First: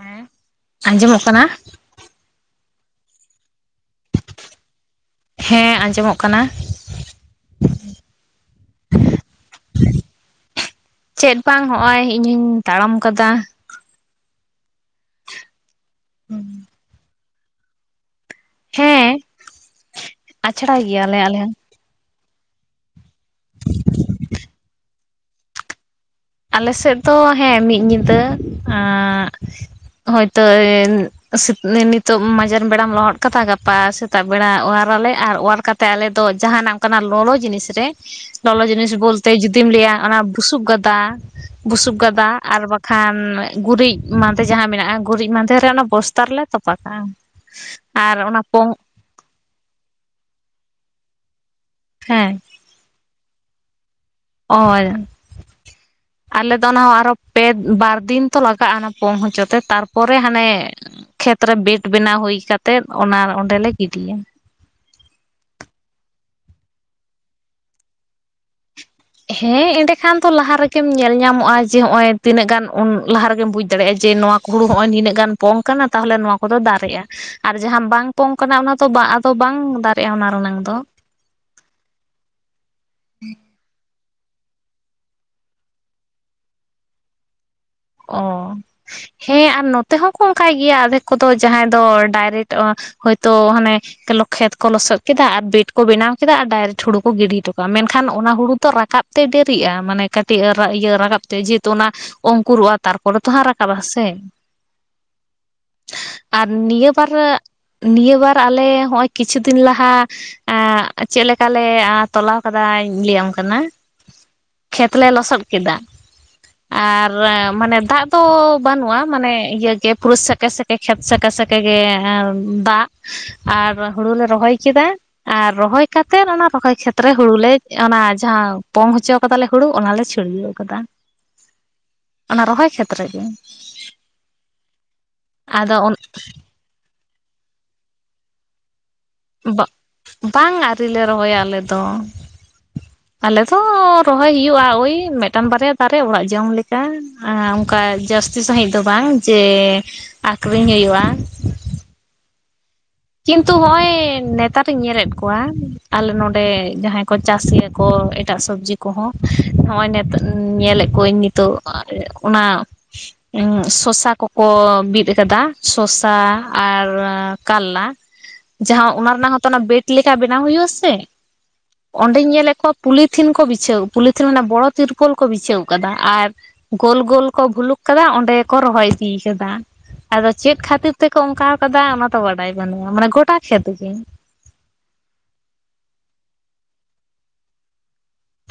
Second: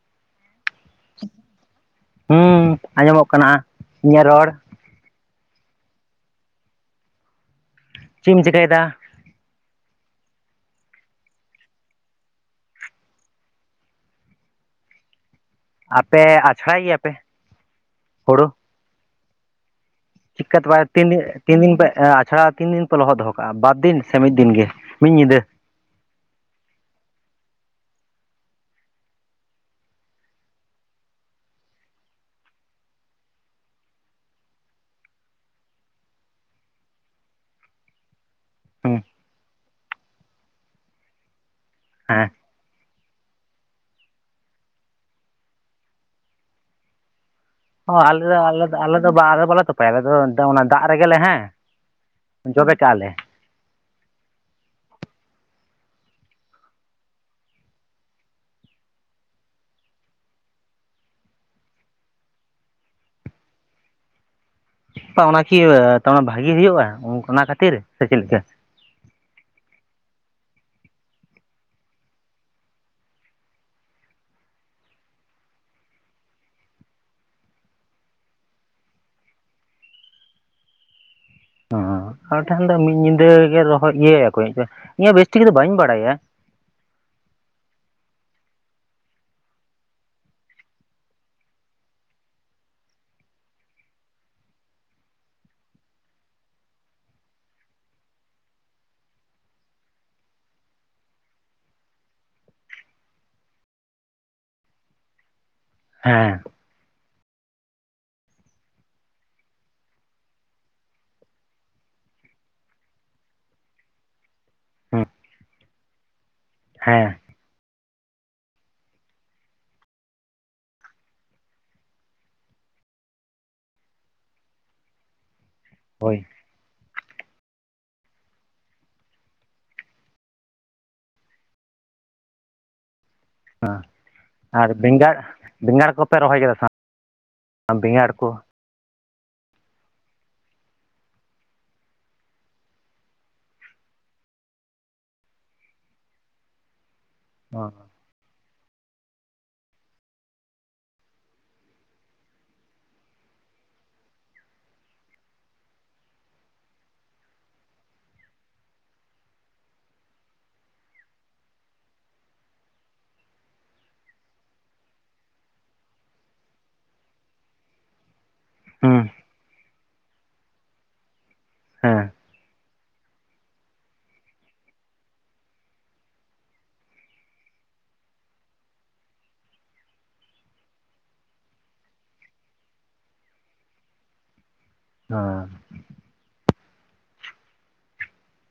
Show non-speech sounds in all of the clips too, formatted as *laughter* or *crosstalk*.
ᱦᱮᱸ ᱟᱸᱡᱚᱢᱚᱜ ᱠᱟᱱᱟ? ᱦᱩᱸ ᱟᱸᱡᱚᱢᱚᱜ ᱠᱟᱱᱟ ᱦᱟᱸᱜ ᱤᱧᱟᱹᱜ ᱨᱚᱲ! ᱦᱮᱸ ᱟᱸᱡᱚᱢᱚᱜ ᱠᱟᱱᱟ᱾ ᱪᱮᱫ ᱮᱢ ᱪᱤᱠᱟᱹᱭ ᱫᱟ? ᱪᱮᱫ ᱵᱟᱝ ᱦᱚᱸᱜᱼᱚᱭ ᱤᱧᱦᱚᱧ ᱛᱟᱲᱟᱢ ᱠᱟᱫᱟ ᱾ ᱟᱯᱮ ᱟᱪᱷᱲᱟᱭ ᱜᱮᱭᱟᱯᱮ ᱦᱩᱲᱩ? ᱦᱮᱸ᱾ ᱟᱪᱷᱲᱟ *unintelligible* ᱜᱮᱭᱟᱞᱮ ᱟᱞᱮ ᱦᱚᱸ ᱛᱤᱱ ᱫᱤᱱ ᱯᱮ ᱟᱪᱷᱲᱟ ᱛᱤᱱ ᱫᱤᱱ ᱯᱮ ᱞᱚᱦᱚᱫ ᱫᱚᱦᱚ ᱠᱟᱜᱼᱟ ᱵᱟᱨ ᱫᱤᱱ ᱥᱮ ᱢᱤᱫ ᱫᱤᱱ ᱜᱮ? ᱢᱤᱫ ᱧᱤᱫᱟᱹ ᱟᱞᱮᱥᱮᱫ ᱫᱚ ᱦᱮᱸ ᱢᱤᱫ ᱧᱤᱫᱟᱹ ᱦᱚᱭᱛᱳ ᱱᱤᱛᱚᱜ ᱢᱟᱡᱟᱱ ᱵᱮᱲᱟᱢ ᱞᱚᱦᱚᱫ ᱠᱟᱫᱟ ᱜᱟᱯᱟ ᱥᱮᱛᱟᱜ ᱵᱮᱲᱟ ᱚᱣᱟᱨᱟᱞᱮ ᱟᱨ ᱚᱣᱟᱨ ᱠᱟᱛᱮ ᱟᱞᱮ ᱫᱚ ᱡᱟᱦᱟᱱᱟᱜ ᱚᱱᱠᱟᱱᱟᱜ ᱞᱚᱞᱚ ᱡᱤᱱᱤᱥ ᱨᱮ ᱞᱚᱞᱚ ᱡᱤᱱᱤᱥ ᱦᱩᱸ ᱵᱚᱞᱛᱮ ᱡᱩᱫᱤᱢ ᱞᱟᱹᱭᱟ ᱚᱱᱟ ᱵᱩᱥᱩᱵ ᱜᱟᱫᱟ ᱵᱩᱥᱩᱵ ᱜᱟᱫᱟ᱾ ᱦᱮᱸ ᱟᱨ ᱵᱟᱠᱷᱟᱱ ᱜᱩᱨᱤᱡ ᱢᱟᱸᱫᱮ ᱡᱟᱦᱟᱸ ᱢᱮᱱᱟᱜᱼᱟ ᱜᱩᱨᱤᱡ ᱢᱟᱸᱫᱮ ᱨᱮ ᱚᱱᱟ ᱵᱚᱥᱛᱟ ᱨᱮᱞᱮ ᱛᱚᱯᱟ ᱠᱟᱜᱼᱟ᱾ ᱚ ᱟᱨ ᱟᱞᱮ ᱫᱚ ᱚᱱᱟ ᱟᱞᱮ ᱯᱚᱝ ᱫᱚ ᱟᱞᱮ ᱫᱚ ᱵᱟᱞᱮ ᱛᱚᱯᱟᱭᱟ ᱟᱞᱮ ᱫᱚ ᱚᱱᱟ ᱫᱟᱜ ᱨᱮᱜᱮ ᱦᱮᱸ *inaudible* ᱡᱚᱵᱮ ᱠᱟᱜ-ᱟᱞᱮ᱾ *inaudible* *inaudible* ᱟᱞᱮ ᱫᱚ ᱚᱱᱟ ᱦᱚᱸ ᱟᱨᱚ ᱯᱮ ᱵᱟᱨ ᱫᱤᱱ ᱛᱚ ᱞᱟᱜᱟᱜᱼᱟ ᱚᱱᱟ ᱯᱚᱝ ᱦᱚᱪᱚ ᱛᱮ ᱛᱟᱨᱯᱚᱨᱮ ᱦᱟᱱᱮ ᱠᱷᱮᱛᱨᱮ ᱵᱮᱰ ᱵᱮᱱᱟᱣ ᱦᱩᱭ ᱠᱟᱛᱮᱫ ᱚᱱᱟ ᱚᱸᱰᱮᱞᱮ ᱜᱤᱰᱤᱭᱟ᱾ ᱚᱱᱟᱠᱤ ᱵᱷᱟᱜᱤ ᱦᱩᱭᱩᱜᱼᱟ ᱚᱱᱟ ᱠᱷᱟᱹᱛᱤᱨ ᱥᱮ ᱪᱮᱫ ᱞᱮᱠᱟ? ᱦᱮᱸ ᱮᱸᱰᱮᱠᱷᱟᱱ ᱫᱚ ᱞᱟᱦᱟ ᱨᱮᱜᱮᱢ ᱧᱮᱞ ᱧᱟᱢᱚᱜᱼᱟ ᱡᱮ ᱱᱚᱜ ᱚᱭ ᱛᱤᱱᱟᱹᱜ ᱜᱟᱱ ᱞᱟᱦᱟ ᱨᱮᱜᱮᱢ ᱵᱩᱡ ᱫᱟᱲᱮᱭᱟᱜᱼᱟ ᱡᱮ ᱱᱚᱣᱟ ᱦᱩᱲᱩ ᱦᱚᱸᱜ-ᱚᱭ ᱱᱤᱱᱟᱹᱜ ᱜᱟᱱ ᱯᱚᱝ ᱠᱟᱱᱟ ᱛᱟᱦᱚᱞᱮ ᱱᱚᱣᱟ ᱠᱚᱫᱚ ᱫᱟᱨᱮᱜᱼᱟ᱾ ᱟᱨ ᱡᱟᱦᱟᱸ ᱵᱟᱝ ᱯᱚᱝ ᱠᱟᱱᱟ ᱚᱱᱟ ᱫᱚ ᱟᱫᱚ ᱵᱟᱝ ᱫᱟᱨᱮᱜᱼᱟ ᱚᱱᱟ ᱨᱮᱱᱟᱝ ᱫᱚ᱾ ᱦᱮᱸ ᱟᱞᱮᱴᱷᱮᱱ ᱫᱚ ᱢᱤᱫ ᱧᱤᱫᱟᱹ ᱜᱮ ᱨᱚᱦᱚᱭ ᱤᱭᱟᱹᱭᱟᱠᱚ ᱤᱧ ᱦᱚᱸ ᱵᱮᱥ ᱴᱷᱤᱠ ᱫᱚ ᱵᱟᱹᱧ ᱵᱟᱲᱟᱭᱟ᱾ ᱚ ᱦᱮᱸ ᱟᱨ ᱱᱚᱛᱮ ᱦᱚᱸᱠᱚ ᱚᱱᱠᱟᱭ ᱜᱮᱭᱟ ᱟᱫᱷᱮᱠ ᱠᱚᱫᱚ ᱡᱟᱦᱟᱸᱭ ᱫᱚ ᱰᱟᱭᱨᱮᱠᱴ ᱦᱚᱭᱛᱚ ᱦᱟᱱᱮ ᱠᱷᱮᱛ ᱠᱚ ᱞᱚᱥᱚᱫ ᱠᱮᱫᱟ ᱟᱨ ᱵᱮᱰ ᱠᱚ ᱵᱮᱱᱟᱣ ᱠᱮᱫᱟ ᱟᱨ ᱰᱟᱭᱨᱮᱠᱴ ᱦᱩᱲᱩ ᱠᱚ ᱜᱤᱰᱤ ᱦᱚᱴᱚ ᱠᱟᱜᱼᱟ᱾ ᱢᱮᱱᱠᱷᱟᱱ ᱚᱱᱟ ᱦᱩᱲᱩ ᱫᱚ ᱨᱟᱠᱟᱵ ᱛᱮ ᱰᱮᱨᱤᱜᱼᱟ ᱢᱟᱱᱮ ᱠᱟᱹᱴᱤᱡ ᱤᱭᱟᱹ ᱨᱟᱠᱟᱵ ᱛᱮ ᱡᱮᱦᱮᱛᱩ ᱚᱱᱟ ᱚᱝᱠᱩᱨᱚᱜᱼᱟ᱾ ᱛᱟᱨᱯᱚᱨᱮ ᱛᱚ ᱦᱟᱸᱜ ᱨᱟᱠᱟᱵ-ᱟ ᱥᱮ᱾ ᱦᱮᱸ ᱟᱨ ᱱᱤᱭᱟᱹ ᱵᱟᱨ ᱱᱤᱭᱟᱹ ᱵᱟᱨ ᱟᱞᱮ ᱦᱚᱜ-ᱟᱭ ᱠᱤᱪᱷᱩ ᱫᱤᱱ ᱞᱟᱦᱟ ᱪᱮᱫ ᱞᱮᱠᱟᱞᱮ ᱛᱚᱞᱟᱣ ᱠᱟᱫᱟᱧ ᱞᱟᱹᱭᱟᱢ ᱠᱟᱱᱟ᱾ ᱠᱷᱮᱛ ᱦᱮᱸ ᱞᱮ ᱞᱚᱥᱚᱫ ᱠᱮᱫᱟ ᱦᱮᱸ ᱟᱨ ᱢᱟᱱᱮ ᱫᱟᱜ ᱫᱚ ᱵᱟᱹᱱᱩᱜᱼᱟ ᱢᱟᱱᱮ ᱤᱭᱟᱹ ᱜᱮ ᱯᱩᱨᱩ ᱥᱮᱠᱮ ᱥᱮᱠᱮ ᱠᱷᱮᱛ ᱥᱮᱠᱮ ᱥᱮᱠᱮ ᱜᱮ ᱫᱟᱜ ᱟᱨ ᱦᱩᱲᱩ ᱞᱮ ᱨᱚᱦᱚᱭ ᱠᱮᱫᱟ ᱟᱨ ᱨᱚᱦᱚᱭ ᱦᱳᱭ ᱠᱟᱛᱮᱫ ᱚᱱᱟ ᱨᱚᱦᱚᱭ ᱠᱷᱮᱛ ᱨᱮ ᱦᱩᱲᱩ ᱞᱮ ᱚᱱᱟ ᱡᱟᱦᱟᱸ ᱯᱚᱝ ᱦᱚᱪᱚ ᱠᱟᱫᱟᱞᱮ ᱦᱩᱲᱩ ᱚᱱᱟᱞᱮ ᱪᱷᱩᱲᱭᱟᱹᱣ ᱠᱟᱫᱟ᱾ ᱚᱱᱟ ᱨᱚᱦᱚᱭ ᱠᱷᱮᱛ ᱨᱮᱜᱮ᱾ ᱟᱨ ᱵᱮᱸᱜᱟᱲ ᱟᱫᱚ ᱵᱮᱸᱜᱟᱲ ᱠᱚᱯᱮ ᱨᱚᱦᱚᱭ ᱠᱮᱫᱟ ᱥᱮ ᱵᱟᱝ ᱵᱮᱸᱜᱟᱲ ᱠᱚ? ᱵᱟᱝ ᱟᱹᱣᱨᱤᱞᱮ ᱨᱚᱦᱚᱭᱟ ᱟᱞᱮ ᱫᱚ᱾ ᱟᱞᱮ ᱫᱚ ᱨᱚᱦᱚᱭ ᱦᱩᱭᱩᱜᱼᱟ ᱳᱭ ᱢᱤᱫᱴᱟᱝ ᱵᱟᱨᱭᱟ ᱫᱟᱨᱮ ᱚᱲᱟᱜ ᱡᱚᱝ ᱞᱮᱠᱟ᱾ ᱠᱟ ᱦᱩᱸ ᱚᱱᱠᱟ ᱡᱟᱹᱥᱛᱤ ᱥᱟᱺᱦᱤᱡ ᱫᱚ ᱵᱟᱝ ᱡᱮ ᱟᱠᱷᱨᱤᱧ ᱦᱩᱭᱩᱜᱼᱟ᱾ ᱠᱤᱱᱛᱩ ᱱᱚᱜᱼᱚᱭ ᱱᱮᱛᱟᱨᱤᱧ ᱧᱮᱞᱮᱫ ᱠᱚᱣᱟ ᱟᱞᱮ ᱱᱚᱰᱮ ᱡᱟᱦᱟᱸᱭ ᱠᱚ ᱪᱟᱹᱥᱤ ᱜᱮᱭᱟ ᱠᱚ ᱮᱴᱟᱜ ᱥᱚᱵᱡᱤ ᱠᱚᱦᱚᱸ ᱱᱚᱜᱼᱚᱭ ᱱᱤᱛ ᱧᱮᱞᱮᱫ ᱠᱚᱣᱟᱹᱧ ᱱᱤᱛᱚᱜ ᱚᱱᱟ ᱥᱚᱥᱟ ᱠᱚᱠᱚ ᱵᱤᱫ ᱟᱠᱟᱫᱟ ᱥᱚᱥᱟ ᱟᱨ ᱠᱟᱨᱞᱟ᱾ ᱡᱟᱦᱟᱸ ᱚᱱᱟ ᱨᱮᱱᱟᱜ ᱦᱚᱸᱛᱚ ᱚᱱᱟ ᱵᱮᱰ ᱞᱮᱠᱟ ᱵᱮᱱᱟᱣ ᱦᱩᱭᱩᱜ-ᱟ ᱥᱮ᱾ ᱦᱮᱸ ᱚᱸᱰᱮᱧ ᱧᱮᱞᱮᱫ ᱠᱚᱣᱟ ᱯᱩᱞᱤᱛᱷᱤᱱ ᱠᱚ ᱵᱤᱪᱷᱟᱹᱣ ᱯᱩᱞᱤᱛᱷᱤᱱ ᱢᱟᱱᱮ ᱵᱚᱲᱚ ᱛᱤᱨᱯᱳᱞ ᱠᱚ ᱵᱤᱪᱷᱟᱹᱣ ᱠᱟᱫᱟ᱾ ᱟᱨ ᱜᱳᱞ ᱜᱳᱞ ᱠᱚ ᱵᱷᱩᱞᱩᱠ ᱠᱟᱫᱟ ᱚᱸᱰᱮ ᱜᱮ ᱠᱚ ᱨᱚᱦᱚᱭ ᱤᱫᱤ ᱠᱟᱫᱟ ᱾ ᱟᱫᱚ ᱪᱮᱫ ᱠᱷᱟᱹᱛᱤᱨ ᱛᱮᱠᱚ ᱚᱝᱠᱟᱣ ᱠᱟᱫᱟ ᱚᱱᱟ ᱫᱚ ᱵᱟᱰᱟᱭ ᱵᱟᱹᱱᱩᱜᱼᱟ, ᱢᱟᱱᱮ ᱜᱚᱴᱟ ᱠᱷᱮᱛ ᱜᱮ ᱦᱳᱸᱭ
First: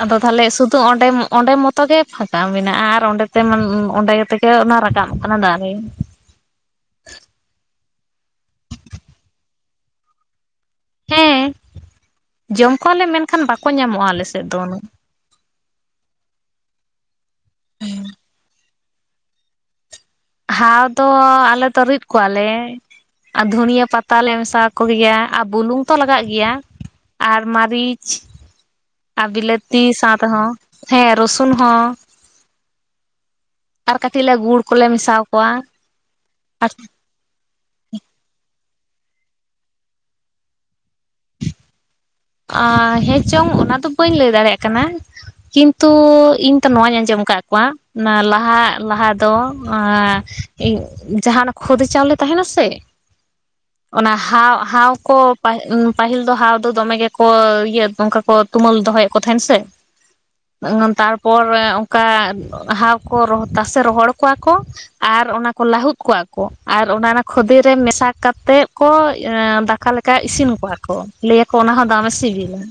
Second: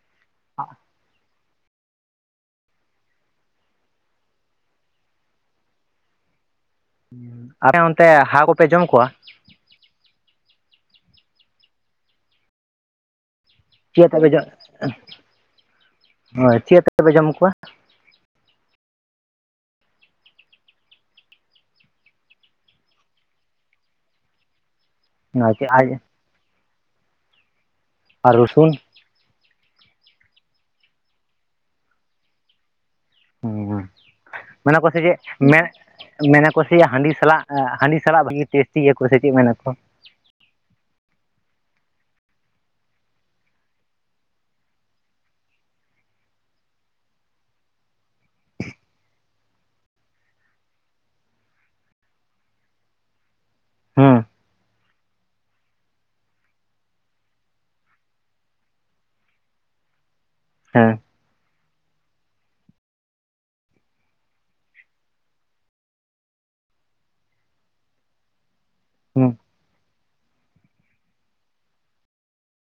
ᱟᱫᱚ ᱛᱟᱦᱚᱞᱮ ᱥᱩᱫᱩ ᱚᱸᱰᱮᱢ ᱚᱸᱰᱮ ᱢᱚᱛ ᱜᱮ ᱯᱷᱟᱸᱠᱟ ᱢᱮᱱᱟᱜᱼᱟ ᱟᱨ ᱚᱸᱰᱮ ᱛᱮ ᱢᱟᱱ ᱚᱸᱰᱮ ᱛᱮᱜᱮ ᱚᱱᱟ ᱨᱟᱠᱟᱵ ᱠᱟᱱᱟ ᱫᱟᱨᱮ ᱾ ᱟᱯᱮ ᱚᱱᱛᱮ ᱦᱟᱣ ᱠᱚᱯᱮ ᱡᱚᱢ ᱠᱚᱣᱟ? ᱦᱮᱸ, ᱡᱚᱢ ᱠᱚᱣᱟᱞᱮ ᱢᱮᱱᱠᱷᱟᱱ ᱵᱟᱠᱚ ᱧᱟᱢᱚᱜᱼᱟ ᱪᱮᱫ ᱟᱛᱮᱯᱮ ᱟᱞᱮᱥᱮᱫ ᱫᱚ ᱚᱱ ᱦᱳᱭ ᱪᱮᱫ ᱠᱟᱛᱮᱯᱮ ᱡᱚᱢ ᱠᱚᱣᱟ? ᱦᱟᱣ ᱫᱚ ᱟᱞᱮ ᱫᱚ ᱨᱤᱫ ᱠᱚᱣᱟᱞᱮ ᱟᱨ ᱫᱷᱩᱱᱤᱭᱟᱹ ᱯᱟᱛᱟᱞᱮ ᱢᱮᱥᱟᱣ ᱟᱠᱚᱜᱮᱭᱟ ᱾ ᱟᱨ ᱵᱩᱞᱩᱝ ᱛᱚ ᱞᱟᱜᱟᱜ ᱜᱮᱭᱟ ᱟᱨ ᱢᱟᱨᱤᱪ, ᱟᱨ ᱨᱚᱥᱩᱱ ᱟᱨ ᱵᱤᱞᱟᱹᱛᱤ ᱥᱟᱶ ᱛᱮᱦᱚᱸ, ᱦᱮᱸ ᱨᱚᱥᱩᱱ ᱦᱚᱸ ᱟᱨ ᱠᱟᱹᱴᱤᱡ ᱞᱮ ᱜᱩᱲ ᱢᱮᱱᱟ ᱠᱚᱞᱮ ᱠᱚ ᱥᱮ ᱢᱮᱥᱟ ᱪᱮᱫ ᱢᱮ ᱢᱮᱱᱟᱠᱚ ᱥᱮ‌ ᱦᱟᱺᱰᱤ ᱥᱟᱞᱟᱜ ᱦᱟᱺᱰᱤ ᱥᱟᱞᱟᱜ ᱵᱷᱟᱜᱮ ᱴᱮᱥᱴᱤ ᱟᱠᱚ ᱥᱮᱪᱮᱜ ᱢᱮᱱᱟᱠᱚ ᱾ ᱟᱻ ᱦᱮᱸ ᱪᱚᱝ ᱚᱱᱟ ᱫᱚ ᱵᱟᱹᱧ ᱞᱟᱹᱭ ᱫᱟᱲᱮᱭᱟᱜ ᱠᱟᱱᱟ ᱾ ᱠᱤᱱᱛᱩ ᱤᱧ ᱛᱚ ᱱᱚᱣᱟᱧ ᱟᱸᱡᱚᱢ ᱟᱠᱟᱫ ᱠᱚᱣᱟ, ᱚᱱᱟ ᱞᱟᱦᱟ ᱞᱟᱦᱟ ᱫᱚ ᱤᱧ ᱡᱟᱦᱟ ᱚᱱᱟ ᱠᱷᱚᱫᱮ ᱪᱟᱣᱞᱮ ᱛᱟᱸᱦᱮᱱᱟ ᱥᱮ, ᱚᱱᱟ ᱦᱩᱸ ᱦᱟᱣ ᱦᱟᱣ ᱠᱚ ᱯᱟᱦᱤ ᱯᱟᱹᱦᱤᱞ ᱫᱚ ᱦᱟᱣ ᱫᱚ ᱫᱚᱢᱮ ᱜᱮ ᱠᱚ ᱤᱭᱟᱹ ᱚᱝᱠᱟ ᱠᱚ ᱛᱩᱢᱟᱹᱞ ᱫᱚᱦᱚᱭᱮᱫ ᱠᱚ ᱛᱟᱸᱦᱮᱱ ᱥᱮ, ᱦᱮᱸ ᱛᱟᱨᱯᱚᱨ ᱚᱝᱠᱟ ᱦᱟᱣ ᱠᱚ ᱨᱚᱦ ᱛᱟᱥᱮ ᱨᱚᱦᱚᱲ ᱠᱚᱣᱟ ᱠᱚ ᱟᱨ ᱚᱱᱟᱠᱚ ᱞᱟᱦᱩᱫ ᱠᱚᱣᱟ ᱠᱚ ᱟᱨ ᱚᱱᱟ ᱚᱱᱟ ᱠᱷᱚᱫᱮ ᱨᱮ ᱢᱮᱥᱟ ᱠᱟᱛᱮᱜ ᱠᱚ ᱦᱩᱸ ᱫᱟᱠᱟ ᱞᱮᱠᱟ ᱤᱥᱤᱱ ᱠᱚᱣᱟ ᱠᱚ ᱞᱟᱹᱭᱟᱠᱚ ᱚᱱᱟ ᱦᱚᱸ ᱫᱟᱢᱮ ᱥᱤᱵᱤᱞᱟ ᱾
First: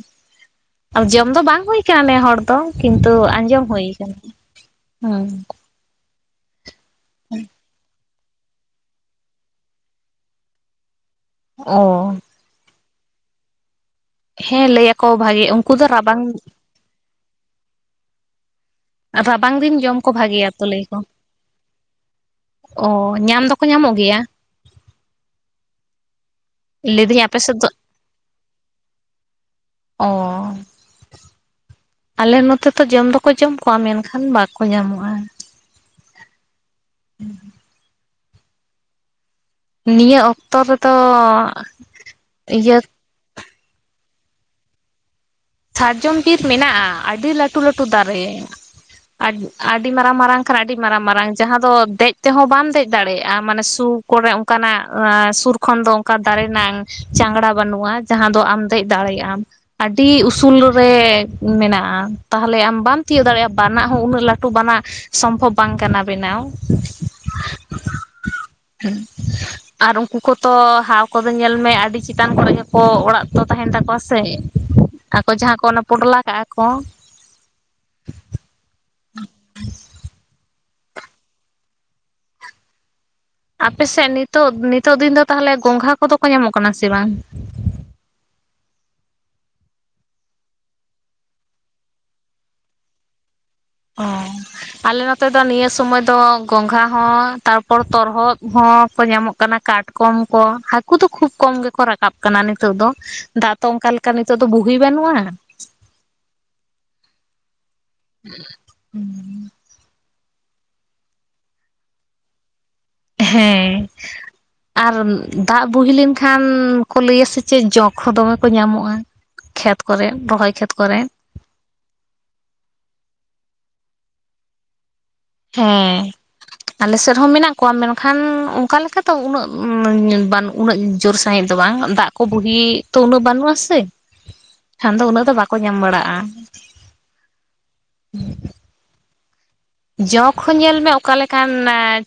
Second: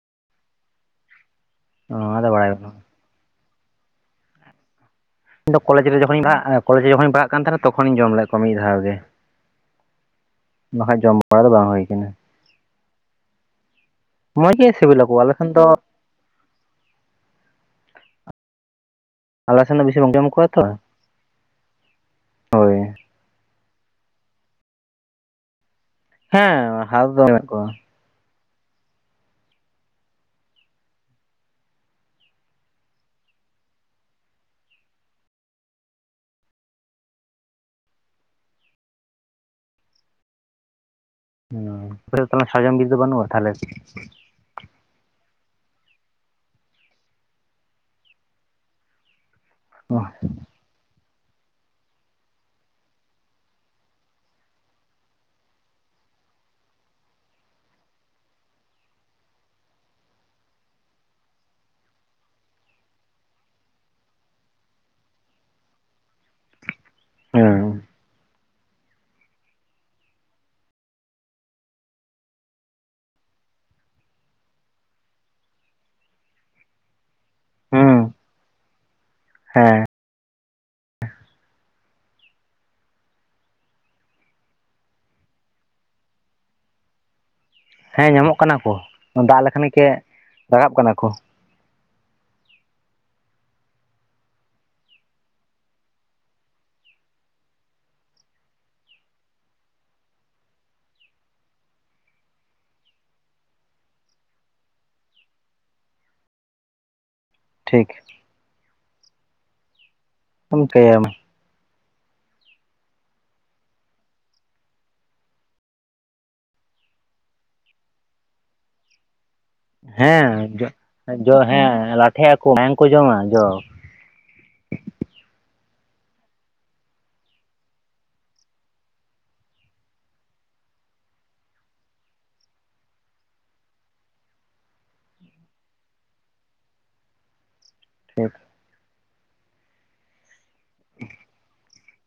ᱟᱨ ᱡᱚᱢ ᱫᱚ ᱵᱟᱝ ᱦᱩᱭ ᱟᱠᱟᱱᱟ ᱱᱮ ᱚᱱᱟ ᱦᱚᱲ ᱵᱟᱲᱟᱭ ᱫᱚ ᱵᱟᱹᱱᱩᱜᱼᱟ ᱠᱤᱱᱛᱩ ᱟᱸᱡᱚᱢ ᱦᱩᱭ ᱟᱠᱟᱱᱟ ᱾ ᱦᱩᱸᱢ ᱤᱧ ᱠᱚᱞᱮᱡᱽ ᱨᱮ ᱡᱚᱠᱷᱚᱱᱤᱧ ᱯᱟᱲᱦᱟᱜ ᱠᱚᱞᱮᱡᱽ ᱨᱮ ᱡᱟᱠᱷᱚᱱᱤᱧ ᱯᱟᱲᱦᱟᱜ ᱠᱟᱱ ᱛᱟᱸᱦᱮᱱᱟ ᱛᱚᱠᱷᱚᱱᱤᱧ ᱡᱚᱢ ᱞᱮᱫ- ᱠᱚ ᱢᱤᱫ ᱫᱷᱟᱣ ᱜᱮ ᱵᱟᱠᱷᱟᱡ ᱡᱚᱢ ᱵᱟᱲᱟ ᱫᱚ ᱵᱟᱝ ᱦᱩᱭ ᱠᱟᱱᱟ ᱚ ᱾ ᱢᱚᱸᱡᱽ ᱦᱮᱸ, ᱜᱮ ᱞᱟᱹᱭ ᱟᱠᱚ ᱥᱤᱵᱤᱞᱟ ᱠᱚ ᱟᱞᱮ ᱵᱷᱟᱜᱮ ᱥᱮᱱ ᱩᱝᱠᱩ ᱫᱚ ᱨᱟᱵᱟᱝ ᱨᱟᱵᱟᱝ ᱟᱞᱮ ᱫᱤᱱ ᱥᱮᱱ ᱫᱚ ᱡᱚᱢ ᱵᱮᱥᱤ ᱠᱚ ᱵᱟᱝ ᱠᱚᱣᱟ ᱵᱷᱟᱜᱮᱭᱟ ᱛᱚ ᱠᱚ ᱞᱟᱹᱭ ᱟᱠᱚ ᱾ ᱦᱳᱭ ᱚ ᱧᱟᱢ ᱫᱚᱠᱚ ᱧᱟᱢᱚᱜ ᱜᱮᱭᱟ ᱾ ᱦᱮᱸ ᱞᱟᱹᱭ ᱦᱟᱣ ᱫᱤᱧ ᱟᱯᱮ ᱢᱮᱱᱟᱜ ᱥᱮᱫ ᱠᱚᱣᱟ ᱫᱚ ᱚ ᱟᱞᱮ ᱱᱚᱛᱮ ᱛᱚ ᱡᱚᱢ ᱫᱚᱠᱚ ᱡᱚᱢ ᱠᱚᱣᱟ ᱢᱮᱱᱠᱷᱟᱱ ᱵᱟᱠᱚ ᱧᱟᱢᱚᱜᱼᱟ ᱾ *inaudible* ᱱᱤᱭᱟᱹ ᱚᱠᱛᱚ ᱨᱮᱫᱚ, ᱚ ᱟᱯᱮᱥᱮᱫ ᱫᱚ ᱥᱟᱡᱚᱢ ᱤᱭᱟᱹ ᱵᱤᱨ ᱫᱚ ᱵᱟᱹᱱᱩᱜᱼᱟ ᱛᱟᱦᱚᱞᱮ? ᱥᱟᱨᱡᱚᱢ ᱵᱤᱨ ᱢᱮᱱᱟᱜᱼᱟ, ᱟᱹᱰᱤ ᱞᱟᱹᱴᱩ ᱞᱟᱹᱴᱩ ᱫᱟᱨᱮ ᱟ ᱟᱰᱤ ᱢᱟᱨᱟᱝ ᱢᱟᱨᱟᱝ, ᱠᱷᱟᱱ ᱟᱹᱰᱤ ᱢᱟᱨᱟᱝ ᱢᱟᱨᱟᱝ ᱡᱟᱦᱟᱸ ᱫᱚ ᱫᱮᱡ ᱛᱮᱦᱚᱸ ᱵᱟᱢ ᱫᱮᱡ ᱫᱟᱲᱮᱭᱟᱜᱼᱟ ᱾ ᱢᱟᱱᱮ ᱥᱩᱨ ᱠᱚᱨᱮ ᱚᱱᱠᱟᱱᱟᱜ ᱥᱩᱨ ᱠᱷᱚᱱ ᱫᱚ ᱚᱱᱠᱟ ᱫᱟᱨᱮ ᱨᱮᱱᱟᱝ ᱪᱟᱝᱲᱟ ᱵᱟᱱᱩᱜ-ᱟ, ᱡᱟᱦᱟᱸ ᱫᱚ ᱟᱢ ᱫᱮᱡ ᱫᱟᱲᱮᱭᱟᱜ ᱟᱢ ᱾ᱟᱹᱰᱤ ᱩᱥ ᱥᱩᱞ ᱨᱮ ᱢᱮᱱᱟᱜᱼᱟ ᱾ ᱛᱟᱦᱚᱞᱮ ᱟᱢ ᱵᱟᱢ ᱛᱤᱭᱳᱜ ᱫᱟᱲᱮᱭᱟᱜᱼᱟ, ᱵᱟᱱᱟᱜ ᱦᱚᱸ ᱩᱱᱟᱹᱜ ᱞᱟᱹᱴᱩ ᱵᱟᱱᱟᱜ ᱥᱚᱢᱵᱷᱚᱵᱽ ᱵᱟᱝ ᱠᱟᱱᱟ ᱵᱮᱱᱟᱣ ᱾ ᱦᱳᱭ *unintelligible* ᱟᱨ ᱩᱝᱠᱩ ᱠᱚᱛᱚ ᱦᱟᱣ ᱠᱚᱫᱚ ᱧᱮᱞ ᱢᱮ ᱟᱹᱰᱤ ᱪᱮᱛᱟᱱ ᱠᱚᱨᱮ ᱜᱮᱠᱚ ᱚᱲᱟᱜ ᱠᱚᱫᱚ ᱛᱟᱸᱦᱮᱱ ᱛᱟᱠᱚᱣᱟ ᱥᱮ ᱾ ᱟᱠᱚ ᱡᱟᱦᱟᱸ ᱠᱚ ᱚᱱᱟ ᱯᱚᱴᱞᱟ ᱠᱟᱜᱼᱟ ᱠᱚ, ᱦᱩᱸ, ᱦᱮᱸ ᱟᱯᱮᱥᱮᱜ ᱱᱤᱛᱚᱜ ᱱᱤᱛᱚᱜ ᱫᱤᱱ ᱫᱚ ᱛᱟᱦᱚᱞᱮ ᱜᱚᱝᱜᱷᱟ ᱠᱚᱫᱚ ᱠᱚ ᱧᱟᱢᱚᱜ ᱠᱟᱱᱟ ᱥᱮ ᱵᱟᱝ? ᱦᱮᱸ, ᱧᱟᱢᱚᱜ ᱠᱟᱱᱟ ᱠᱚ ᱫᱟᱜ ᱞᱮᱠᱷᱟᱱ ᱜᱮ ᱨᱟᱠᱟᱵ ᱠᱟᱱᱟ ᱠᱚ᱾ ᱚ, ᱟᱞᱮ ᱱᱚᱛᱮ ᱫᱚ ᱱᱤᱭᱟᱹ ᱥᱚᱢᱟᱹᱭ ᱫᱚ ᱜᱚᱝᱜᱷᱟ ᱦᱚᱸ, ᱛᱟᱨᱯᱚᱨ ᱛᱚᱨᱦᱚᱫᱽ ᱦᱚᱸ, ᱠᱚ ᱧᱟᱢᱚᱜ ᱠᱟᱱᱟ ᱠᱟᱴ ᱠᱚᱢ ᱠᱚ ᱦᱟᱹᱠᱩ ᱫᱚ ᱠᱷᱩᱵ ᱠᱚᱢ ᱜᱮᱠᱚ ᱨᱟᱠᱟᱵ ᱠᱟᱱᱟ ᱱᱤᱛᱚᱜ ᱫᱚ᱾ ᱫᱟᱜ ᱛᱚ ᱚᱱᱠᱟ ᱞᱮᱠᱟ ᱱᱤᱛᱚᱜ ᱫᱚ ᱵᱩᱦᱤ ᱵᱟᱹᱱᱩᱜᱼᱟ᱾ ᱴᱷᱤᱠ, ᱦᱩᱸ, ᱯᱳᱱ ᱯᱮᱭᱟᱢ, ᱦᱮᱸ, ᱟᱨ ᱫᱟᱜ ᱵᱩᱦᱤ ᱞᱮᱱᱠᱷᱟᱱ ᱠᱚ ᱞᱟᱹᱭᱟ ᱥᱮ ᱪᱮᱫ ᱡᱚᱜ ᱦᱚᱸ ᱫᱚᱢᱮ ᱠᱚ ᱧᱟᱢᱚᱜᱼᱟ? ᱠᱷᱮᱛ ᱠᱚᱨᱮ ᱨᱚᱦᱚᱭ ᱦᱮᱸ ᱠᱷᱮᱛ ᱠᱚᱨᱮ᱾ ᱡᱚ ᱦᱮᱸ, ᱞᱟᱴᱷᱮᱜ ᱟᱠᱚ ᱢᱟᱭᱟᱝ ᱠᱚ ᱡᱚᱢᱟ ᱡᱚᱠ᱾ ᱦᱮᱸ, ᱟᱞᱮ ᱥᱮᱫ ᱦᱚᱸ ᱢᱮᱱᱟᱜ ᱠᱚᱣᱟ ᱢᱮᱱᱠᱷᱟᱱ ᱚᱱᱠᱟᱞᱮᱠᱟ ᱛᱚ ᱩᱱᱟᱹᱜ ᱵᱟᱹᱱᱩᱜ ᱩᱱᱟᱹᱜ ᱡᱳᱨ ᱥᱟᱺᱦᱤᱡ ᱫᱚ ᱵᱟᱝ ᱫᱟᱜ ᱠᱚ ᱵᱩᱦᱤ ᱛᱚ ᱩᱱᱟᱹᱜ ᱵᱟᱹᱱᱩᱜ ᱟᱥᱮ? ᱠᱷᱟᱱ ᱫᱚ ᱩᱱᱟᱹᱜ ᱫᱚ ᱵᱟᱠᱚ ᱧᱟᱢ ᱵᱟᱲᱟᱜᱼᱟ᱾ ᱴᱷᱤᱠ, ᱡᱚᱠ ᱦᱚᱸ ᱧᱮᱞ ᱢᱮ ᱚᱠᱟ ᱞᱮᱠᱟᱱ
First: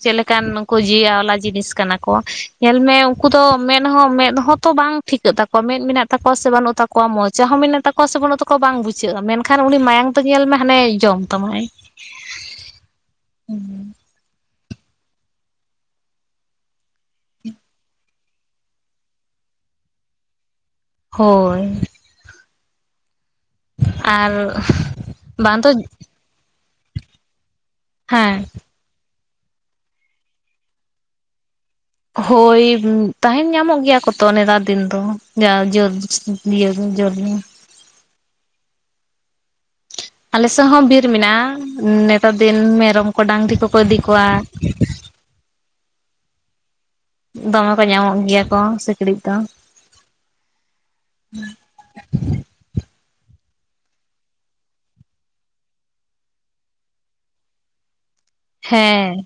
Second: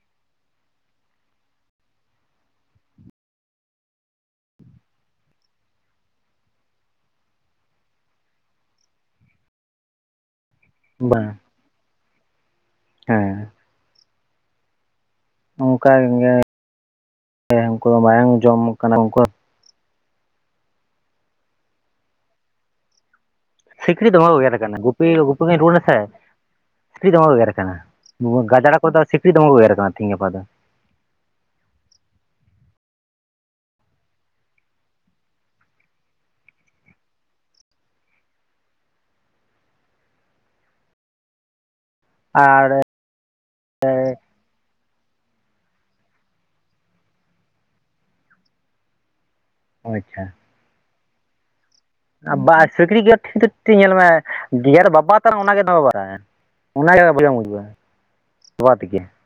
ᱪᱮᱫ ᱞᱮᱠᱟᱱ ᱩᱝᱠᱩ ᱡᱤᱣᱤ ᱟᱣᱞᱟ ᱡᱤᱱᱤᱥ ᱠᱟᱱᱟ ᱠᱚ ᱧᱮᱞ ᱢᱮ ᱩᱱᱠᱩ ᱫᱚ ᱢᱮᱫ ᱦᱚᱸ ᱢᱮᱫ ᱦᱚᱸ ᱛᱚ ᱵᱟᱝ, ᱴᱷᱤᱠᱟᱹᱜ ᱛᱟᱠᱚᱣᱟ ᱢᱮᱫ ᱢᱮᱱᱟᱜ ᱛᱟᱠᱚᱣᱟ ᱥᱮ ᱵᱟᱹᱱᱩᱜ ᱛᱟᱠᱚᱣᱟ ᱢᱚᱪᱟ ᱦᱚᱸ ᱢᱮᱱᱟᱜ ᱛᱟᱠᱚᱣᱟ ᱥᱮ ᱵᱟᱹᱱᱩᱜ ᱛᱟᱠᱚᱣᱟ ᱵᱟᱝ ᱵᱩᱡᱷᱟᱹᱜᱼᱟ ᱢᱮᱱᱠᱷᱟᱱ ᱩᱱᱤ ᱢᱟᱭᱟᱝ ᱛᱚ ᱧᱮᱞ ᱢᱮ ᱦᱟᱱᱮ ᱡᱚᱢ ᱵᱟᱝ ᱛᱟᱢᱟᱟᱭ᱾ ᱦᱮᱸ, ᱚᱝᱠᱟ ᱜᱮ, ᱩᱱᱠᱩ ᱫᱚ ᱢᱟᱭᱟᱝ ᱡᱚᱢ ᱠᱟᱱᱟ ᱩᱝᱠᱩ ᱦᱳᱭ᱾ ᱥᱤᱠᱲᱤᱡ ᱫᱚᱢᱮ ᱟᱨ ᱠᱚ ᱜᱮᱜᱮᱨ ᱠᱟᱱᱟ ᱜᱩᱯᱤ ᱜᱩᱯᱤ ᱵᱟᱝ ᱠᱷᱚᱱᱤᱧ ᱫᱚ ᱨᱩᱣᱟᱹᱲ ᱱᱟᱥᱮ ᱥᱤᱠᱲᱤᱡ ᱫᱚᱢᱮ ᱠᱚ ᱜᱮᱜᱮᱨ ᱠᱟᱱᱟ᱾ ᱦᱮᱸ ᱜᱟᱡᱟᱲ ᱠᱚᱨᱮ ᱫᱚ ᱥᱤᱠᱲᱤᱡ ᱫᱚᱢᱮ ᱠᱚ ᱜᱮᱜᱮᱨ ᱠᱟᱱᱟ ᱛᱤᱦᱤᱧ ᱜᱟᱯᱟ ᱫᱚ᱾ ᱦᱳᱭ ᱛᱟᱦᱮᱱ ᱧᱟᱢᱚᱜ ᱜᱮᱭᱟ ᱠᱚ ᱛᱚ ᱱᱮᱛᱟᱨ ᱫᱤᱱ ᱫᱚ᱾ *unintelligible* ᱟᱞᱮ ᱥᱮᱫ ᱦᱚᱸ ᱵᱤᱨ ᱢᱮᱱᱟᱜᱼᱟ ᱱᱮᱛᱟᱨ ᱫᱤᱱ ᱟᱨ ᱢᱮᱨᱚᱢ ᱠᱚ ᱰᱟᱝᱨᱤ ᱠᱚᱠᱚ ᱤᱫᱤ ᱠᱚᱣᱟ᱾ ᱫᱚᱢᱮ ᱠᱚ ᱧᱟᱢᱚᱜ ᱜᱮᱭᱟ ᱠᱚ ᱥᱤᱠᱲᱤᱡ ᱫᱚ᱾ ᱟᱪᱷᱟ, *unintelligible* ᱵᱟ ᱥᱤᱠᱨᱤᱡ ᱜᱮᱨ ᱴᱷᱤᱠ ᱫᱚ ᱧᱮᱞ ᱢᱮ ᱜᱮᱨ ᱵᱟᱵᱟᱛᱟ ᱚᱱᱟ ᱜᱮ ᱵᱟᱲᱟᱝᱟ᱾ ᱚᱱᱟᱜᱮ, *inaudible* ᱵᱟᱵᱟ ᱛᱟᱹᱠᱤᱱ ᱦᱮᱸ,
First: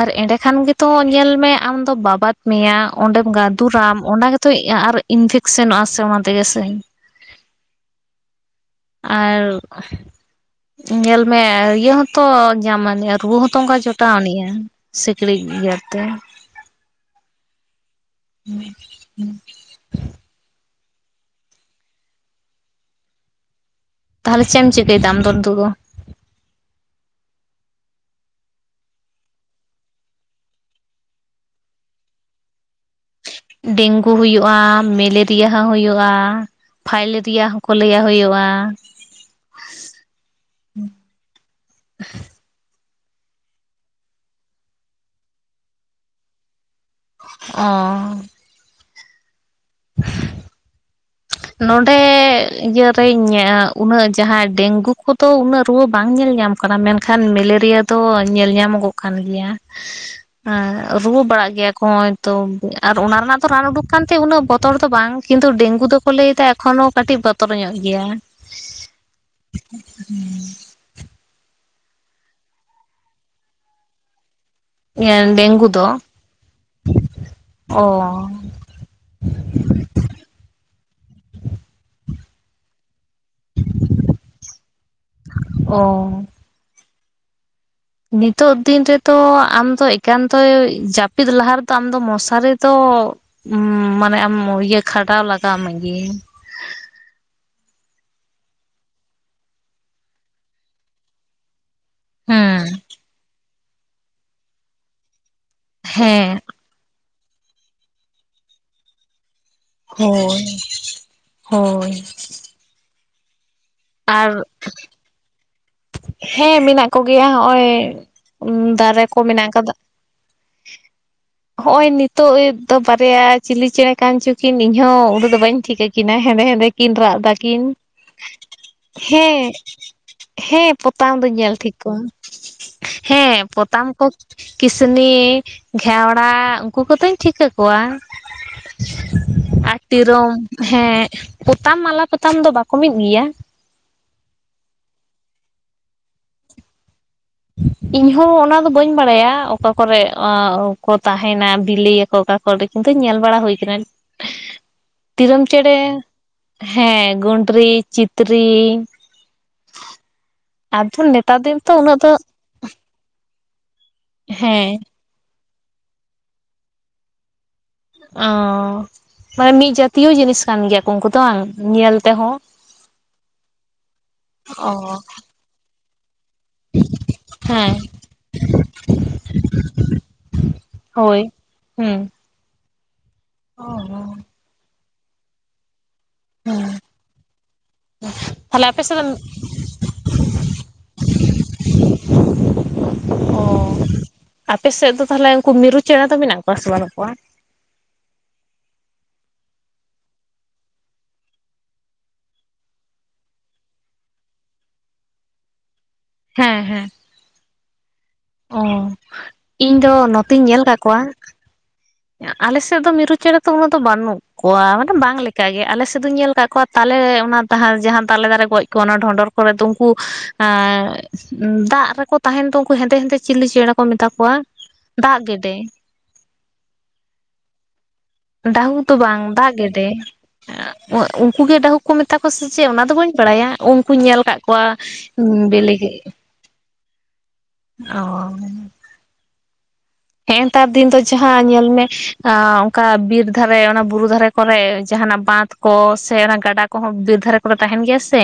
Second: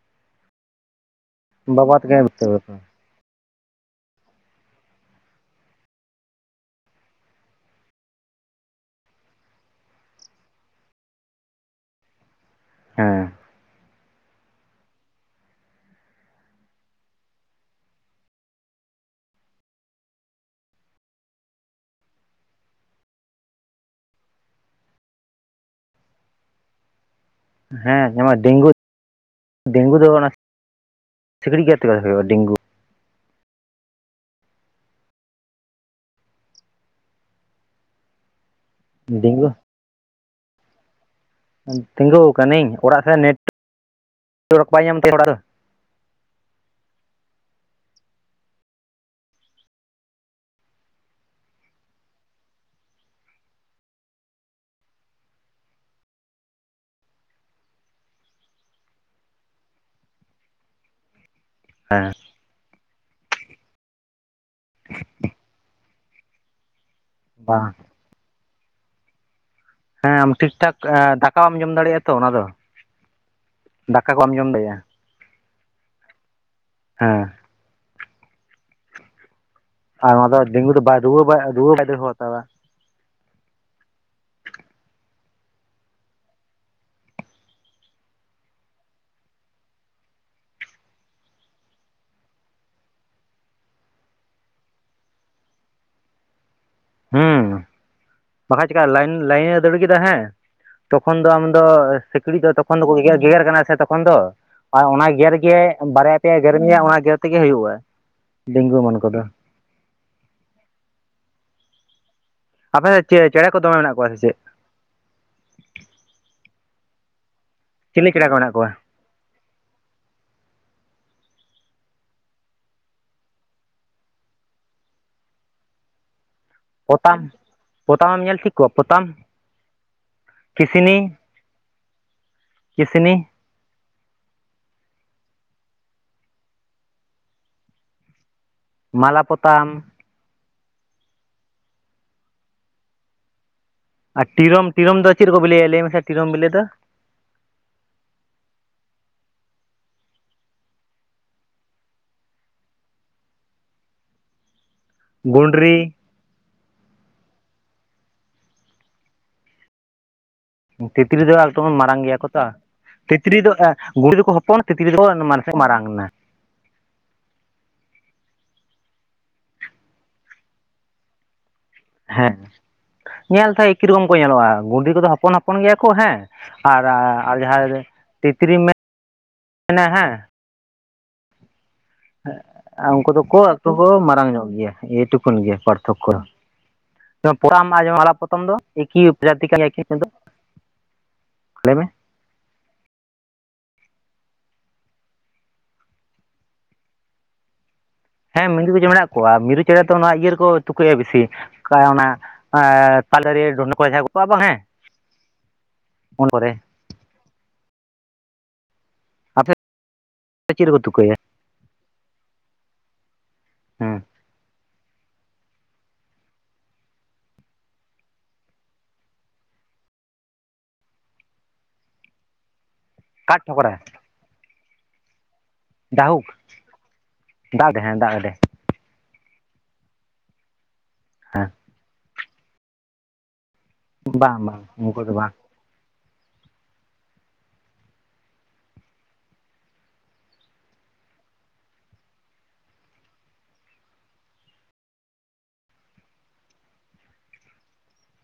ᱟᱨ ᱮᱸᱰᱮ ᱠᱷᱟᱱ ᱜᱮᱛᱚ ᱧᱮᱞ ᱢᱮ ᱟᱢᱫᱚ ᱵᱟᱵᱟ ᱛᱟᱹᱠᱤᱱ ᱵᱟᱵᱟᱛ ᱢᱮᱭᱟ᱾ ᱚᱸᱰᱮᱢ ᱜᱟᱫᱩᱨᱟᱢ ᱚᱱᱟ ᱜᱮᱛᱚ ᱟᱨ ᱤᱱᱯᱷᱮᱠ ᱥᱮᱱᱚᱜᱼᱟ ᱥᱮ ᱚᱱᱟ ᱛᱮᱜᱮ ᱥᱮ᱾ ᱟᱨ ᱧᱮᱞ ᱢᱮ ᱤᱭᱟᱹ ᱦᱚᱸ ᱛᱚ ᱧᱟᱢᱟᱱᱤᱡᱟ ᱦᱮᱸ ᱨᱩᱣᱟᱹ ᱦᱚᱸ ᱛᱚ, ᱛᱚᱸᱜᱟ ᱡᱚᱴᱟᱣᱟᱱᱤᱡᱼᱟ ᱥᱤᱠᱲᱤᱡ ᱜᱮᱨ ᱛᱮ᱾ *unintelligible* ᱛᱟᱦᱟᱞᱮ ᱪᱮᱫ ᱮᱢ ᱪᱤᱠᱟᱹᱭᱫᱟ ᱟᱢ ᱫᱚ ᱱᱤᱛᱳᱜ ᱫᱚ? ᱦᱮᱸ ᱰᱮᱝᱜᱩ ᱰᱮᱝᱜᱩ ᱫᱚ ᱚᱱᱟ ᱥᱤᱠᱲᱤᱡ ᱜᱮᱨ ᱛᱮᱜᱮ ᱦᱩᱭᱩᱜᱼᱟ ᱰᱮᱝᱜᱩ᱾ ᱰᱮᱝᱜᱩ ᱦᱩᱭᱩᱜ-ᱟ ᱢᱮᱞᱮᱨᱤᱭᱟ ᱦᱚᱸ ᱦᱩᱭᱩᱜᱼᱟ᱾ ᱯᱷᱟᱭᱞᱮᱨᱤᱭᱟ ᱦᱚᱸ ᱠᱚ ᱞᱟᱹᱭᱟ ᱦᱩᱭᱩᱜᱼᱟ᱾ ᱰᱮᱝᱜᱩ, ᱛᱤᱸᱜᱩ ᱠᱟᱹᱱᱤᱧ ᱚᱲᱟᱜ ᱥᱮ ᱱᱮᱴ ᱚᱣᱟᱠ ᱵᱟᱭ ᱧᱟᱢ ᱛᱤᱧᱟ *inaudible* ᱚᱸᱻ *inaudible* ᱱᱚᱰᱮ ᱤᱭᱟᱹ ᱨᱮᱧ ᱩᱱᱟᱹᱜ ᱡᱟᱦᱟᱸ ᱰᱮᱝᱜᱩ ᱠᱚ ᱫᱚ ᱩᱱᱟᱹᱜ ᱨᱩᱣᱟᱹ ᱵᱟᱝ ᱧᱮᱞ ᱧᱟᱢ ᱢᱮᱱᱠᱷᱟᱱ ᱢᱮᱞᱮᱨᱤᱭᱟ ᱫᱚ ᱧᱮᱞ ᱧᱟᱢᱚᱜᱚᱜ ᱠᱟᱱ ᱜᱮᱭᱟ ᱾ ᱮᱸᱻ ᱨᱩᱣᱟᱹ ᱵᱟᱲᱟᱜ ᱜᱮᱭᱟ ᱠᱚ ᱦᱚᱸᱜᱼᱚᱭ ᱛᱚ ᱟᱨ ᱚᱱᱟ ᱨᱮᱱᱟᱜ ᱫᱚ ᱨᱟᱱ ᱩᱰᱩᱠ ᱠᱟᱱ ᱛᱮ ᱩᱱᱟᱹᱜ ᱵᱚᱛᱚᱨ ᱫᱚ ᱵᱟᱝ ᱠᱤᱱᱛᱩ ᱰᱮᱝᱜᱩ ᱫᱚ ᱠᱚ ᱞᱟᱹᱭ ᱫᱟ ᱮᱠᱷᱚᱱ ᱦᱚᱸ ᱠᱟᱹᱴᱤᱡ ᱵᱚᱛᱚᱨ ᱵᱟᱝ ᱧᱚᱜ ᱜᱮᱭᱟ ᱾ ᱦᱮᱸ ᱟᱢ ᱴᱷᱤᱠ ᱴᱷᱟᱠ ᱫᱟᱠᱟ ᱵᱟᱢ ᱡᱚᱢ ᱫᱟᱲᱮᱜᱼᱟ ᱛᱚ ᱚᱱᱟ ᱫᱚ ᱫᱟᱠᱟ ᱠᱚ ᱵᱟᱢ ᱡᱚᱢ ᱫᱟᱲᱮᱜᱼᱟ ᱾ ᱰᱮᱝᱜᱩ ᱫᱚ ᱾ ᱦᱮᱸ ᱾ ᱚᱻ ᱟᱨ ᱚᱱᱟ ᱫᱚ ᱰᱮᱝᱜᱩ ᱫᱚ ᱵᱟᱭ ᱨᱩᱣᱟᱹ ᱨᱩᱣᱟᱹ ᱵᱟᱭ ᱫᱟᱹᱲ ᱦᱚᱛᱟ ᱾ ᱚᱻ ᱱᱤᱛᱚᱜ ᱫᱤᱱ ᱨᱮ ᱫᱚ ᱟᱢᱫᱚ ᱮᱠᱟᱱᱛ ᱡᱟᱹᱯᱤᱫ ᱞᱟᱦᱟ ᱨᱮ ᱫᱚ ᱟᱢᱫᱚ ᱢᱚᱥᱟᱨᱤ ᱫᱚ ᱩ ᱢᱟᱱᱮ ᱟᱢ ᱤᱭᱟᱹ ᱠᱷᱟᱰᱟᱣ ᱞᱟᱜᱟᱣ ᱢᱮᱜᱮ ᱾ ᱵᱟᱠᱷᱟ ᱪᱤᱠᱠᱟ ᱞᱟᱭᱤᱱ ᱞᱟᱭᱤᱱ ᱮ ᱫᱟᱹᱲ ᱠᱮᱫᱟ ᱦᱮᱸ ᱛᱚᱠᱷᱚᱱ ᱫᱚ ᱟᱢ ᱫᱚ ᱥᱤᱠᱲᱤᱡ ᱫᱚ ᱦᱮᱸ ᱛᱚᱠᱷᱚᱱ ᱫᱚᱠᱚ ᱜᱮᱜᱮ--ᱜᱮᱜᱮᱨ ᱠᱟᱱᱟ ᱥᱮ ᱛᱚᱠᱷᱚᱱ ᱫᱚ ᱟᱨ ᱚᱱᱟ ᱜᱮᱨ ᱜᱮ ᱵᱟᱨᱭᱟ ᱦᱮᱸ ᱯᱮᱭᱟ ᱜᱮᱨ ᱜᱮᱨ ᱢᱮᱭᱟ ᱚᱱᱟ ᱜᱮᱨ ᱛᱮᱜᱮ ᱦᱩᱭᱩᱜᱼᱟ ᱰᱮᱝᱜᱩ ᱮᱢᱟᱱ ᱠᱚᱫᱚ ᱾ ᱦᱳᱭᱻ ᱦᱳᱭᱻ ᱟᱯᱮ ᱫᱚ ᱪᱮ ᱪᱮᱸᱬᱮ ᱠᱚ ᱫᱚᱢᱮ ᱢᱮᱱᱟᱜ ᱠᱚᱣᱟ? ᱥᱮ ᱟᱨ ᱪᱮᱫ ᱦᱮᱸ ᱢᱮᱱᱟᱜ ᱠᱚᱜᱮᱭᱟ ᱦᱚᱜᱼᱚᱭ ᱪᱤᱞᱤ ᱪᱮᱬᱮ ᱠᱚ ᱢᱮᱱᱟᱜ ᱠᱚᱣᱟ? ᱫᱟᱨᱮ ᱠᱚ ᱢᱮᱱᱟᱜ ᱟᱠᱟᱫᱟ ᱾ *inaudible* ᱦᱚᱜᱼᱚᱭ ᱱᱤᱛᱚᱜ ᱫᱚ ᱵᱟᱨᱭᱟ ᱪᱤᱞᱤ ᱪᱮᱸᱬᱮ ᱠᱟᱱ ᱪᱚᱠᱤᱱ ᱤᱧᱦᱚᱸ ᱩᱱᱟᱹᱜ ᱫᱚ ᱵᱟᱹᱧ ᱴᱷᱤᱠᱟᱹ ᱠᱤᱱᱟ ᱦᱮᱸᱫᱮ ᱦᱮᱸᱫᱮ ᱠᱤᱱ ᱨᱟᱜ ᱯᱚᱛᱟᱢ ᱫᱟᱠᱤᱱ ᱯᱚᱛᱟᱢᱮᱢ ᱧᱮᱞ ᱴᱷᱤᱠ ᱠᱚᱣᱟ ᱯᱚᱛᱟᱢ ᱦᱮᱸ᱾ ᱦᱮᱸ ᱠᱤᱥᱱᱤ ᱯᱚᱛᱟᱢ ᱫᱚᱧ ᱧᱮᱞ ᱴᱷᱤᱠ ᱠᱚᱣᱟ ᱠᱤᱥᱱᱤ ᱦᱮᱸ ᱯᱚᱛᱟᱢ ᱠᱚ ᱠᱤᱥᱱᱤ ᱜᱷᱮᱣᱲᱟ ᱩᱱᱠᱩ ᱠᱚᱫᱚᱧ ᱴᱷᱤᱠᱟᱹ ᱠᱚᱣᱟ ᱾ ᱢᱟᱞᱟ ᱯᱚᱛᱟᱢ ᱮᱠᱫᱚᱢ ᱦᱮᱸ ᱯᱚᱛᱟᱢ ᱢᱟᱞᱟ ᱯᱚᱛᱟᱢ ᱫᱚ ᱵᱟᱠᱚ ᱢᱤᱫ ᱜᱮᱭᱟ? ᱟᱨ ᱴᱤᱨᱚᱢ ᱴᱤᱨᱚᱢ ᱫᱚ ᱪᱮᱫ ᱨᱮ ᱠᱚ ᱵᱮᱞᱮᱭᱟ ᱞᱟᱹᱭ ᱢᱮᱥᱮ ᱴᱤᱨᱚᱢ ᱵᱤᱞᱤ ᱫᱚ? ᱤᱧᱦᱚᱸ ᱚᱱᱟ ᱫᱚ ᱵᱟᱹᱧ ᱵᱟᱲᱟᱭᱟ ᱚᱠᱟ ᱠᱚᱨᱮ ᱟᱻ ᱠᱚ ᱛᱟᱦᱮᱱᱟ ᱵᱤᱞᱤᱭᱟᱠᱚ ᱚᱠᱟ *unintelligible* ᱠᱤᱱᱛᱩ ᱧᱮᱞ ᱵᱟᱲᱟ ᱦᱩᱭ ᱟᱠᱟᱱᱟ ᱾ *inaudible* ᱛᱤᱨᱚᱢ ᱪᱮᱸᱬᱮ ᱜᱩᱸᱰᱨᱤ ᱦᱮᱸ ᱜᱩᱱᱰᱨᱤ ᱪᱤᱛᱨᱤ ᱟᱫᱚ ᱛᱤᱛᱨᱤ ᱫᱚ ᱱᱮᱛᱟᱨ ᱫᱤᱱ ᱛᱚ ᱮᱠᱴᱩᱠᱩᱱ ᱩᱱᱟᱹᱜ ᱢᱟᱨᱟᱝ ᱫᱚ ᱜᱮᱭᱟ ᱠᱚ ᱛᱚ ᱛᱤᱛᱨᱤ ᱫᱚ ᱜᱷᱩᱲᱩ ᱫᱚᱠᱚ ᱦᱚᱯᱚᱱ ᱦᱮᱸ ᱛᱤᱛᱨᱤ ᱫᱚᱠᱚ ᱢᱟᱱᱮᱫ ᱢᱟᱨᱟᱝ ᱮᱱᱟ ᱚᱻ ᱢᱟᱱᱮ ᱢᱤᱫ ᱡᱟᱛᱤᱭᱚ ᱡᱤᱱᱤᱥ ᱠᱟᱱ ᱜᱮᱭᱟ ᱠᱚ ᱩᱱᱠᱩ ᱫᱚ ᱵᱟᱝ? ᱧᱮᱞ ᱛᱮᱦᱚᱸ ᱦᱮᱸ ᱧᱮᱞ ᱛᱮᱦᱮᱸ ᱮᱠᱤ ᱨᱚᱠᱚᱢ ᱠᱚ ᱧᱮᱞᱚᱜᱼᱟ ᱚ ᱜᱩᱰᱷᱤ ᱠᱚᱫᱚ ᱦᱚᱯᱚᱱ ᱦᱚᱯᱚᱱ ᱦᱚᱯᱚᱱ ᱜᱮᱭᱟ ᱠᱚ ᱦᱮᱸ ᱟᱨ ᱟᱨ ᱦᱮᱸ ᱡᱟᱦᱟᱸᱭ ᱛᱤᱛᱨᱤ ᱢᱮ ᱢᱮᱱᱟ ᱦᱮᱸ ᱦᱳᱭ ᱦᱩᱸ ᱾ ᱩᱱᱠᱩ ᱫᱚᱠᱚ ᱮᱴᱩ ᱠᱚ ᱢᱟᱨᱟᱝ ᱧᱚᱜ ᱜᱮᱭᱟ ᱱᱤᱭᱟ ᱴᱩᱠᱩᱱ ᱜᱮ ᱯᱟᱨᱛᱷᱚᱠᱠᱚ ᱫᱚ᱾ ᱦᱮᱸ ᱡᱮᱢᱚᱱ ᱯᱚᱛᱟᱢ ᱟᱨ ᱢᱟᱞᱟᱯᱚᱛᱟᱢ ᱫᱚ ᱛᱟᱦᱞᱮ ᱟᱯᱮ ᱥᱮᱫ ᱫᱚ ᱮᱠᱤᱡᱟᱛᱤ ᱠᱟᱱ ᱜᱮᱭᱟ ᱠᱤᱱ ᱞᱟᱹᱭ ᱢᱮ ᱾ ᱚ ᱟᱯᱮ ᱥᱮᱫ ᱫᱚ ᱛᱟᱦᱚᱞᱮ ᱩᱱᱠᱩ ᱢᱤᱨᱩ ᱪᱮᱬᱮ ᱫᱚ ᱢᱮᱱᱟᱜ ᱠᱚᱣᱟ ᱥᱮ ᱵᱟᱹᱱᱩᱜ ᱠᱚᱣᱟ? ᱦᱮᱸ ᱢᱤᱨᱩ ᱪᱮᱬᱮ ᱢᱮᱱᱟᱜ ᱠᱚᱣᱟ, ᱢᱤᱨᱩ ᱪᱮᱬᱮ ᱫᱚ ᱱᱚᱣᱟ ᱤᱭᱟᱹ ᱨᱮᱠᱚ ᱛᱩᱠᱟᱹᱭᱟ ᱵᱤᱥᱤ ᱚᱱᱠᱟ ᱚᱱᱟ ᱛᱟᱞᱮ ᱰᱟᱹᱲᱭᱟ ᱠᱚ *inaudible* ᱠᱚᱜᱼᱟ ᱵᱟᱝ ᱦᱮᱸ᱾ ᱚᱱᱟ ᱠᱚᱨᱮ᱾ ᱦᱮᱸ ᱦᱮᱸ ᱚ, ᱟᱯᱮ ᱤᱧ ᱫᱚ ᱱᱚᱛᱮᱧ ᱧᱮᱞ ᱪᱮᱫ ᱨᱮᱠᱚ ᱠᱟᱜ ᱠᱚᱣᱟ ᱛᱩᱠᱟᱹᱭᱟ ᱟᱞᱮ ᱥᱮᱫ ᱫᱚ ᱢᱤᱨᱩ ᱪᱮᱬᱮ ᱫᱚ ᱩᱱᱟᱹᱜ ᱫᱚ ᱦᱮᱸ ᱵᱟᱹᱱᱩᱜ ᱠᱚᱣᱟ, ᱢᱟᱱᱮ ᱵᱟᱝ ᱞᱮᱠ ᱠᱟᱜᱮ ᱟᱞᱮ ᱥᱮᱫ ᱫᱚᱧ ᱧᱮᱞ ᱠᱟᱜ ᱠᱚᱣᱟ ᱛᱟᱞᱮ ᱡᱟᱦᱟᱸ ᱛᱟᱞᱮ ᱫᱟᱨᱮ ᱜᱚᱡ ᱠᱚᱣᱟ ᱚᱱᱟ ᱰᱚᱸᱰᱚᱨ ᱠᱚᱨᱮ ᱫᱚ ᱩᱱᱠᱩ ᱟᱸ ᱫᱟᱜ ᱨᱮᱠᱚ ᱛᱟᱦᱮᱱ ᱫᱚ ᱩᱱᱠᱩ ᱦᱮᱸᱫᱮ ᱦᱮᱸᱫᱮ ᱠᱟᱴ ᱪᱤᱞᱤ ᱪᱮᱬᱮ ᱴᱷᱚᱠᱨᱟ ᱠᱚ ᱢᱮᱛᱟ ᱠᱚᱣᱟ? ᱫᱟᱜ ᱜᱮᱰᱮ᱾ ᱫᱟᱦᱩᱠ ᱫᱟᱜ ᱦᱮᱸ ᱫᱟᱜ ᱜᱮᱰᱮ᱾ ᱰᱟᱹᱦᱩᱠ ᱫᱚ ᱵᱟᱝ ᱫᱟᱜ ᱜᱮᱰᱮ, ᱩᱱᱠᱩ ᱦᱮᱸ ᱜᱮ ᱰᱟᱹᱦᱩᱠ ᱠᱚ ᱢᱮᱛ ᱛᱟᱠᱚ ᱥᱮ ᱪᱮᱫ ᱚᱱᱟ ᱫᱚ ᱵᱟᱹᱧ ᱵᱟᱲᱟᱭᱟ, ᱩᱱᱠᱩᱧ ᱧᱮᱞ ᱵᱟᱝ ᱟᱠᱟᱫ ᱵᱟᱝ ᱠᱚᱣᱟ ᱩᱱᱠᱩ ᱫᱚ ᱵᱟᱝ ᱵᱤᱞᱮ ᱚ᱾ ᱦᱮᱸ ᱱᱮᱛᱟᱨ ᱫᱤᱱ ᱫᱚ ᱡᱟᱦᱟᱸ ᱧᱮᱞ ᱢᱮ ᱚᱱᱠᱟ ᱵᱤᱨ ᱫᱷᱟᱨᱮ ᱚᱱᱟ ᱵᱩᱨᱩ ᱫᱷᱟᱨᱮ ᱠᱚᱨᱮ ᱡᱟᱦᱟᱸᱱᱟᱜ ᱵᱟᱸᱛ ᱠᱚ ᱥᱮ ᱚᱱᱟ ᱜᱟᱰᱟ ᱠᱚᱦᱚᱸ ᱵᱤᱨ ᱫᱷᱟᱨᱮ ᱠᱚ ᱨᱮ ᱛᱟᱦᱮᱱ ᱜᱮᱭᱟ ᱥᱮ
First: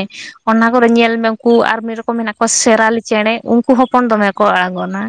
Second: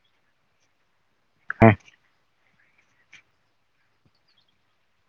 ᱚᱱᱟ ᱠᱚᱨᱮ ᱧᱮᱞ ᱢᱮ ᱩᱱᱠᱩ ᱟᱨ ᱢᱤᱫ ᱨᱚᱠᱚᱢ ᱢᱮᱱᱟᱜ ᱠᱚᱣᱟ, ᱥᱮᱨᱟᱞᱤ ᱪᱮᱬᱮ ᱩᱱᱠᱩ ᱦᱚᱯᱚᱱ ᱫᱚᱢᱮ ᱠᱚ ᱟᱬᱜᱚᱱᱟ᱾